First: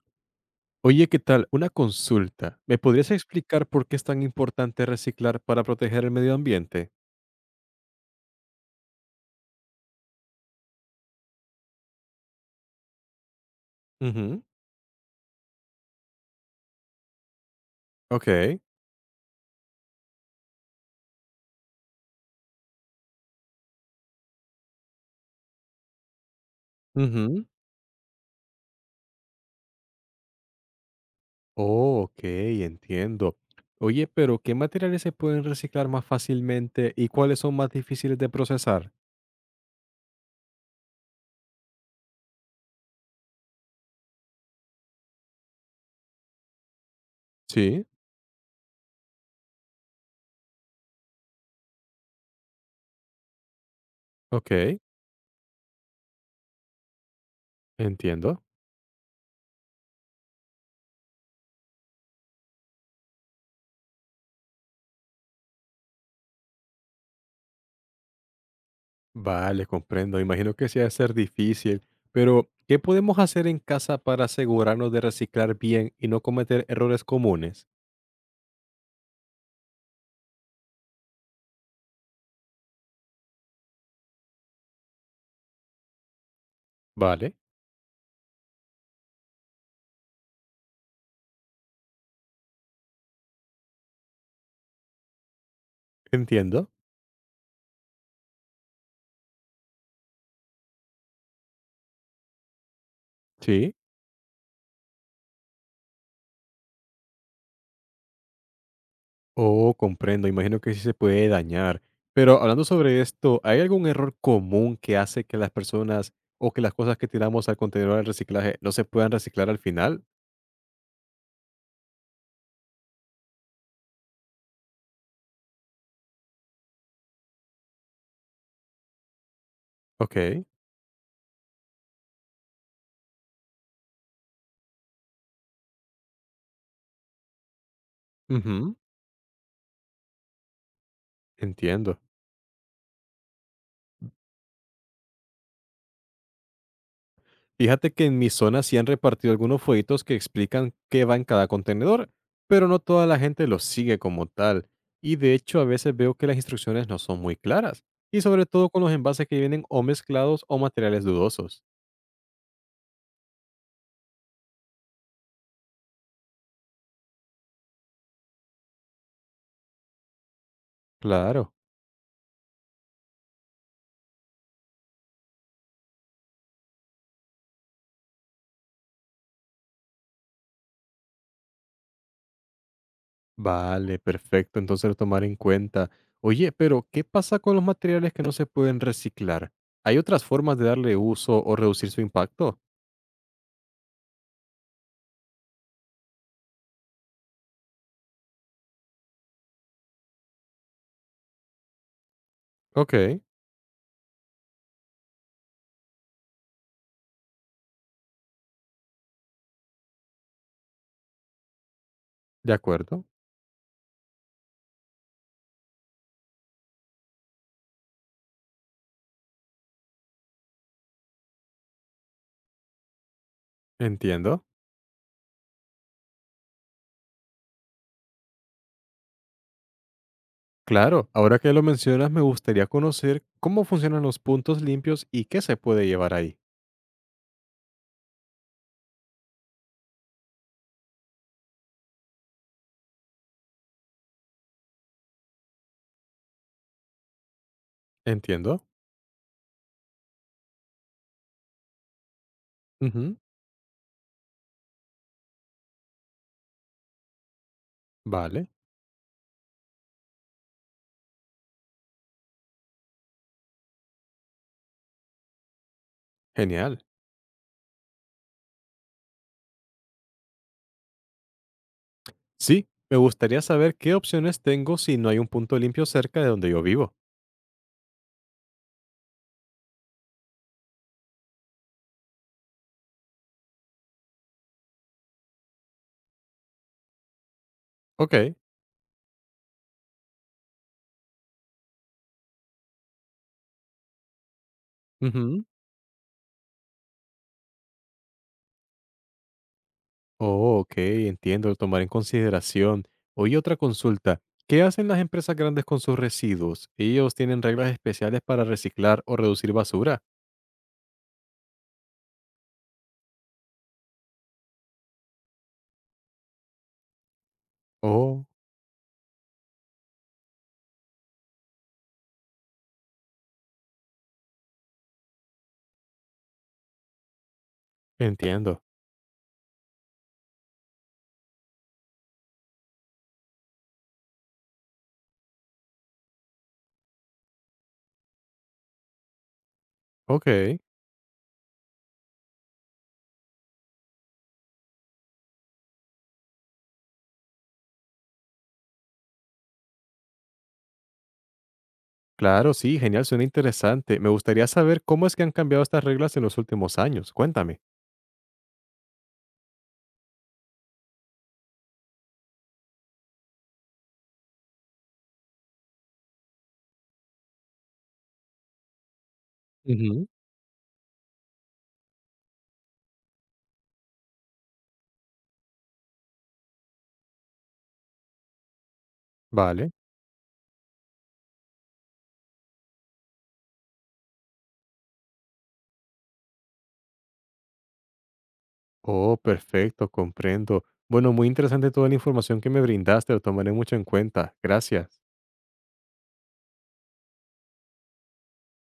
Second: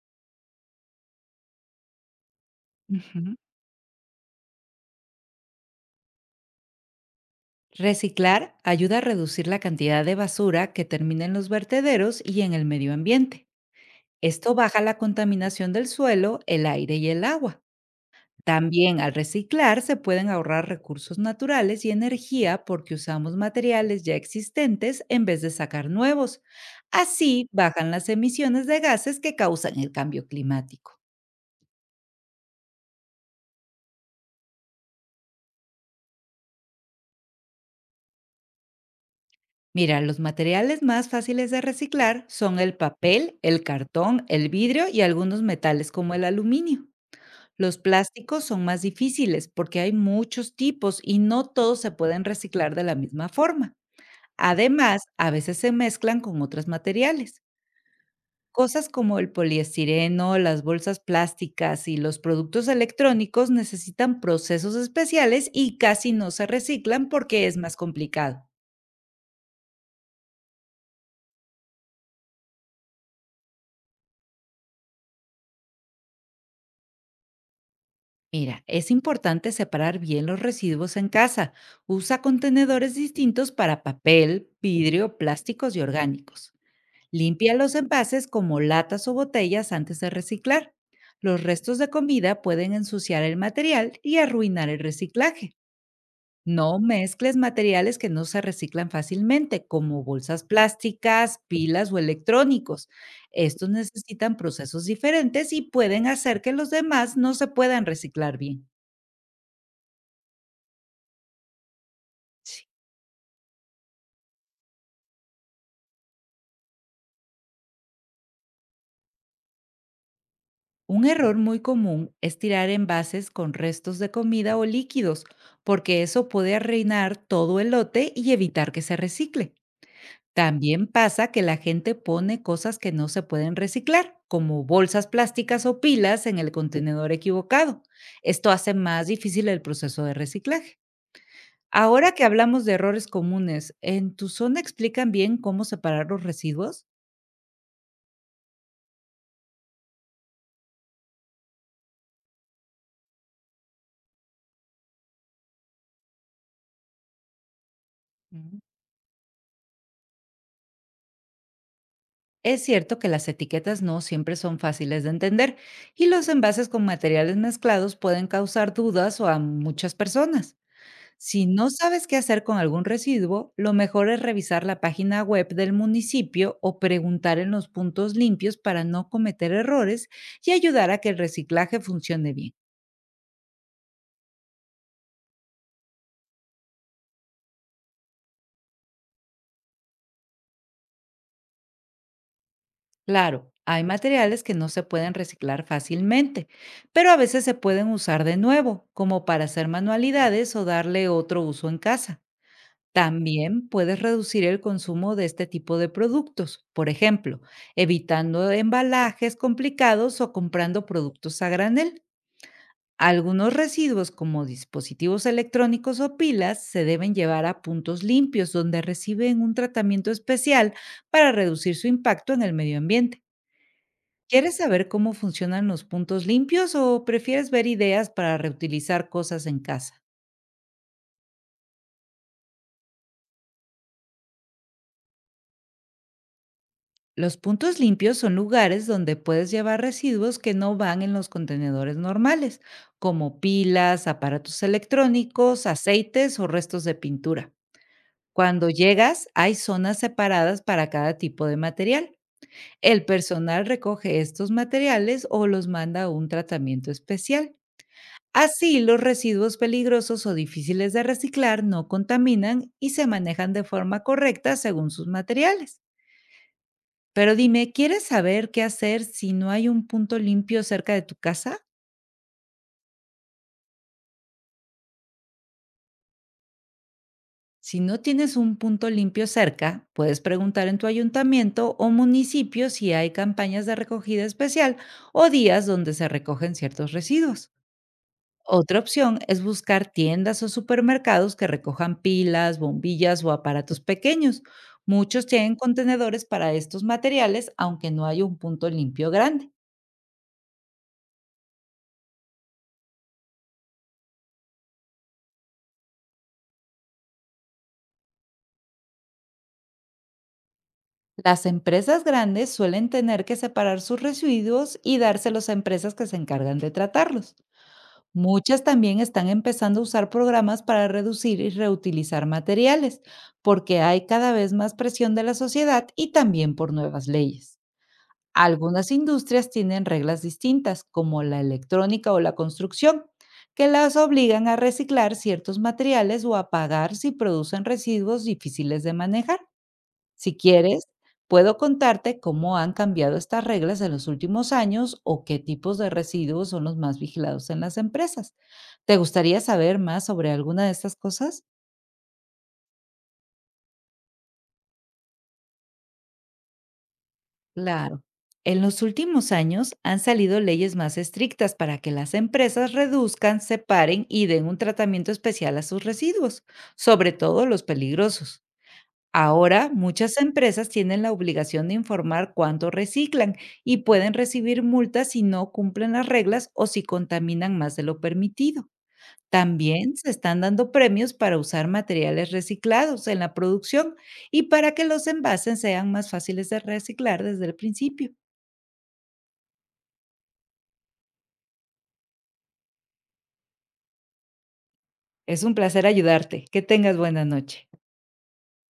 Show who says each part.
Speaker 1: Oye, ¿qué tal? Una consulta. ¿Me podrías
Speaker 2: Ujú.
Speaker 1: explicar por qué es tan importante reciclar para proteger el medio ambiente?
Speaker 2: Reciclar ayuda a reducir la cantidad de basura que termina en los vertederos y en el medio ambiente.
Speaker 1: Ujú.
Speaker 2: Esto baja la contaminación del suelo, el aire y el agua.
Speaker 1: Ok.
Speaker 2: También al reciclar se pueden ahorrar recursos naturales y energía porque usamos materiales ya existentes en vez de sacar nuevos.
Speaker 1: Ujú.
Speaker 2: Así bajan las emisiones de gases que causan el cambio climático.
Speaker 1: Oh, ok, entiendo. Oye, pero ¿qué materiales se pueden reciclar más fácilmente y cuáles son más difíciles de procesar?
Speaker 2: Mira, los materiales más fáciles de reciclar son el papel, el cartón, el vidrio y algunos metales como el aluminio. Los
Speaker 1: Sí,
Speaker 2: plásticos son más difíciles porque hay muchos tipos y no todos se pueden reciclar de la misma forma.
Speaker 1: ok,
Speaker 2: Además, a veces se mezclan con otros materiales.
Speaker 1: entiendo.
Speaker 2: Cosas como el poliestireno, las bolsas plásticas y los productos electrónicos necesitan procesos especiales y casi no se reciclan porque es más complicado.
Speaker 1: Vale, comprendo. Imagino que sí ha de ser difícil. Pero, ¿qué podemos hacer en casa para asegurarnos de reciclar bien y no cometer errores comunes?
Speaker 2: Mira, es importante separar bien los residuos en casa. Usa contenedores distintos para papel, vidrio, plásticos y orgánicos.
Speaker 1: Vale,
Speaker 2: Limpia los envases como latas o botellas antes de reciclar. Los restos de comida pueden ensuciar el material y arruinar el reciclaje.
Speaker 1: entiendo.
Speaker 2: No mezcles materiales que no se reciclan fácilmente, como bolsas plásticas, pilas o electrónicos. Estos
Speaker 1: Sí.
Speaker 2: necesitan procesos diferentes y pueden hacer que los demás no se puedan reciclar bien.
Speaker 1: Oh, comprendo, imagino que sí se puede dañar. Pero
Speaker 2: Sí.
Speaker 1: hablando sobre esto, ¿hay algún error común que hace que las personas o que las cosas que tiramos al contenedor de reciclaje no se puedan reciclar al final?
Speaker 2: Un error muy común es tirar envases con restos de comida o líquidos, porque eso puede arruinar todo el lote y evitar que se recicle.
Speaker 1: Ok,
Speaker 2: También pasa que la gente pone cosas que no se pueden reciclar, como bolsas plásticas o pilas en el contenedor equivocado. Esto hace
Speaker 1: ujú,
Speaker 2: más difícil el proceso de reciclaje.
Speaker 1: entiendo.
Speaker 2: Ahora que hablamos de errores comunes, ¿en tu zona explican bien cómo separar los residuos?
Speaker 1: Fíjate que en mi zona sí han repartido algunos folletos que explican qué va en cada contenedor, pero no toda la gente los sigue como tal. Y de hecho, a veces veo que las instrucciones no son muy claras, y sobre todo con los envases que vienen o mezclados o materiales dudosos.
Speaker 2: Es cierto que las etiquetas no siempre son fáciles de entender y los envases con materiales mezclados pueden causar dudas o a muchas personas. Si
Speaker 1: Claro.
Speaker 2: no sabes qué hacer con algún residuo, lo mejor es revisar la página web del municipio o preguntar en los puntos limpios para no cometer errores y ayudar a que el reciclaje funcione bien.
Speaker 1: Vale, perfecto. Entonces tomar en cuenta. Oye, pero ¿qué pasa con los materiales que no se pueden reciclar? ¿Hay otras formas de darle uso o reducir su impacto?
Speaker 2: Claro, hay materiales que no se pueden reciclar fácilmente, pero a veces se pueden usar de nuevo, como para hacer manualidades o darle otro uso en casa.
Speaker 1: Ok, de
Speaker 2: También puedes reducir el consumo de este tipo de productos, por ejemplo, evitando embalajes complicados o comprando productos a granel.
Speaker 1: acuerdo.
Speaker 2: Algunos residuos como dispositivos electrónicos o pilas se deben llevar a puntos limpios donde reciben un tratamiento especial para reducir su impacto en el medio ambiente.
Speaker 1: Entiendo.
Speaker 2: ¿Quieres saber cómo funcionan los puntos limpios o prefieres ver ideas para reutilizar cosas en casa?
Speaker 1: Claro, ahora que lo mencionas, me gustaría conocer cómo funcionan los puntos limpios y qué se puede llevar ahí.
Speaker 2: Los puntos limpios son lugares donde puedes llevar residuos que no van en los contenedores normales, como pilas, aparatos electrónicos, aceites o restos de pintura.
Speaker 1: Entiendo.
Speaker 2: Cuando llegas, hay zonas separadas para cada tipo de material. El
Speaker 1: Ujú.
Speaker 2: personal recoge estos materiales o los manda a un tratamiento especial.
Speaker 1: Vale,
Speaker 2: Así, los residuos peligrosos o difíciles de reciclar no contaminan y se manejan de forma correcta según sus materiales.
Speaker 1: genial.
Speaker 2: Pero dime, ¿quieres saber qué hacer si no hay un punto limpio cerca de tu casa?
Speaker 1: Sí, me gustaría saber qué opciones tengo si no hay un punto limpio cerca de donde yo vivo.
Speaker 2: Si no tienes un punto limpio cerca, puedes preguntar en tu ayuntamiento o municipio si hay campañas de recogida especial o días donde se recogen ciertos residuos.
Speaker 1: Ok.
Speaker 2: Otra opción es buscar tiendas o supermercados que recojan pilas, bombillas o aparatos pequeños. Muchos
Speaker 1: Ujú.
Speaker 2: tienen contenedores para estos materiales, aunque no hay un punto limpio grande.
Speaker 1: Oh, ok, entiendo, tomar en consideración. Oye, otra consulta. ¿Qué hacen las empresas grandes con sus residuos? ¿Ellos tienen reglas especiales para reciclar o reducir basura?
Speaker 2: Las empresas grandes suelen tener que separar sus residuos y dárselos a empresas que se encargan de tratarlos.
Speaker 1: Oh,
Speaker 2: Muchas también están empezando a usar programas para reducir y reutilizar materiales, porque hay cada vez más presión de la sociedad y también por nuevas leyes.
Speaker 1: entiendo.
Speaker 2: Algunas industrias tienen reglas distintas, como la electrónica o la construcción, que las obligan a reciclar ciertos materiales o a pagar si producen residuos difíciles de manejar.
Speaker 1: Ok,
Speaker 2: Si quieres, puedo contarte cómo han cambiado estas reglas en los últimos años o qué tipos de residuos son los más vigilados en las empresas. ¿Te gustaría saber más sobre alguna de estas cosas?
Speaker 1: claro, sí, genial, suena interesante. Me gustaría saber cómo es que han cambiado estas reglas en los últimos años. Cuéntame.
Speaker 2: Claro. En los últimos años han salido leyes más estrictas para que las empresas reduzcan, separen y den un tratamiento especial a sus residuos, sobre todo los peligrosos. Ahora,
Speaker 1: Ujú.
Speaker 2: muchas empresas tienen la obligación de informar cuánto reciclan y pueden recibir multas si no cumplen las reglas o si contaminan más de lo permitido.
Speaker 1: Vale.
Speaker 2: También se están dando premios para usar materiales reciclados en la producción y para que los envases sean más fáciles de reciclar desde el principio.
Speaker 1: Oh, perfecto, comprendo. Bueno, muy interesante toda la información que me brindaste, lo tomaré mucho en cuenta. Gracias.
Speaker 2: Es un placer ayudarte. Que tengas buena noche.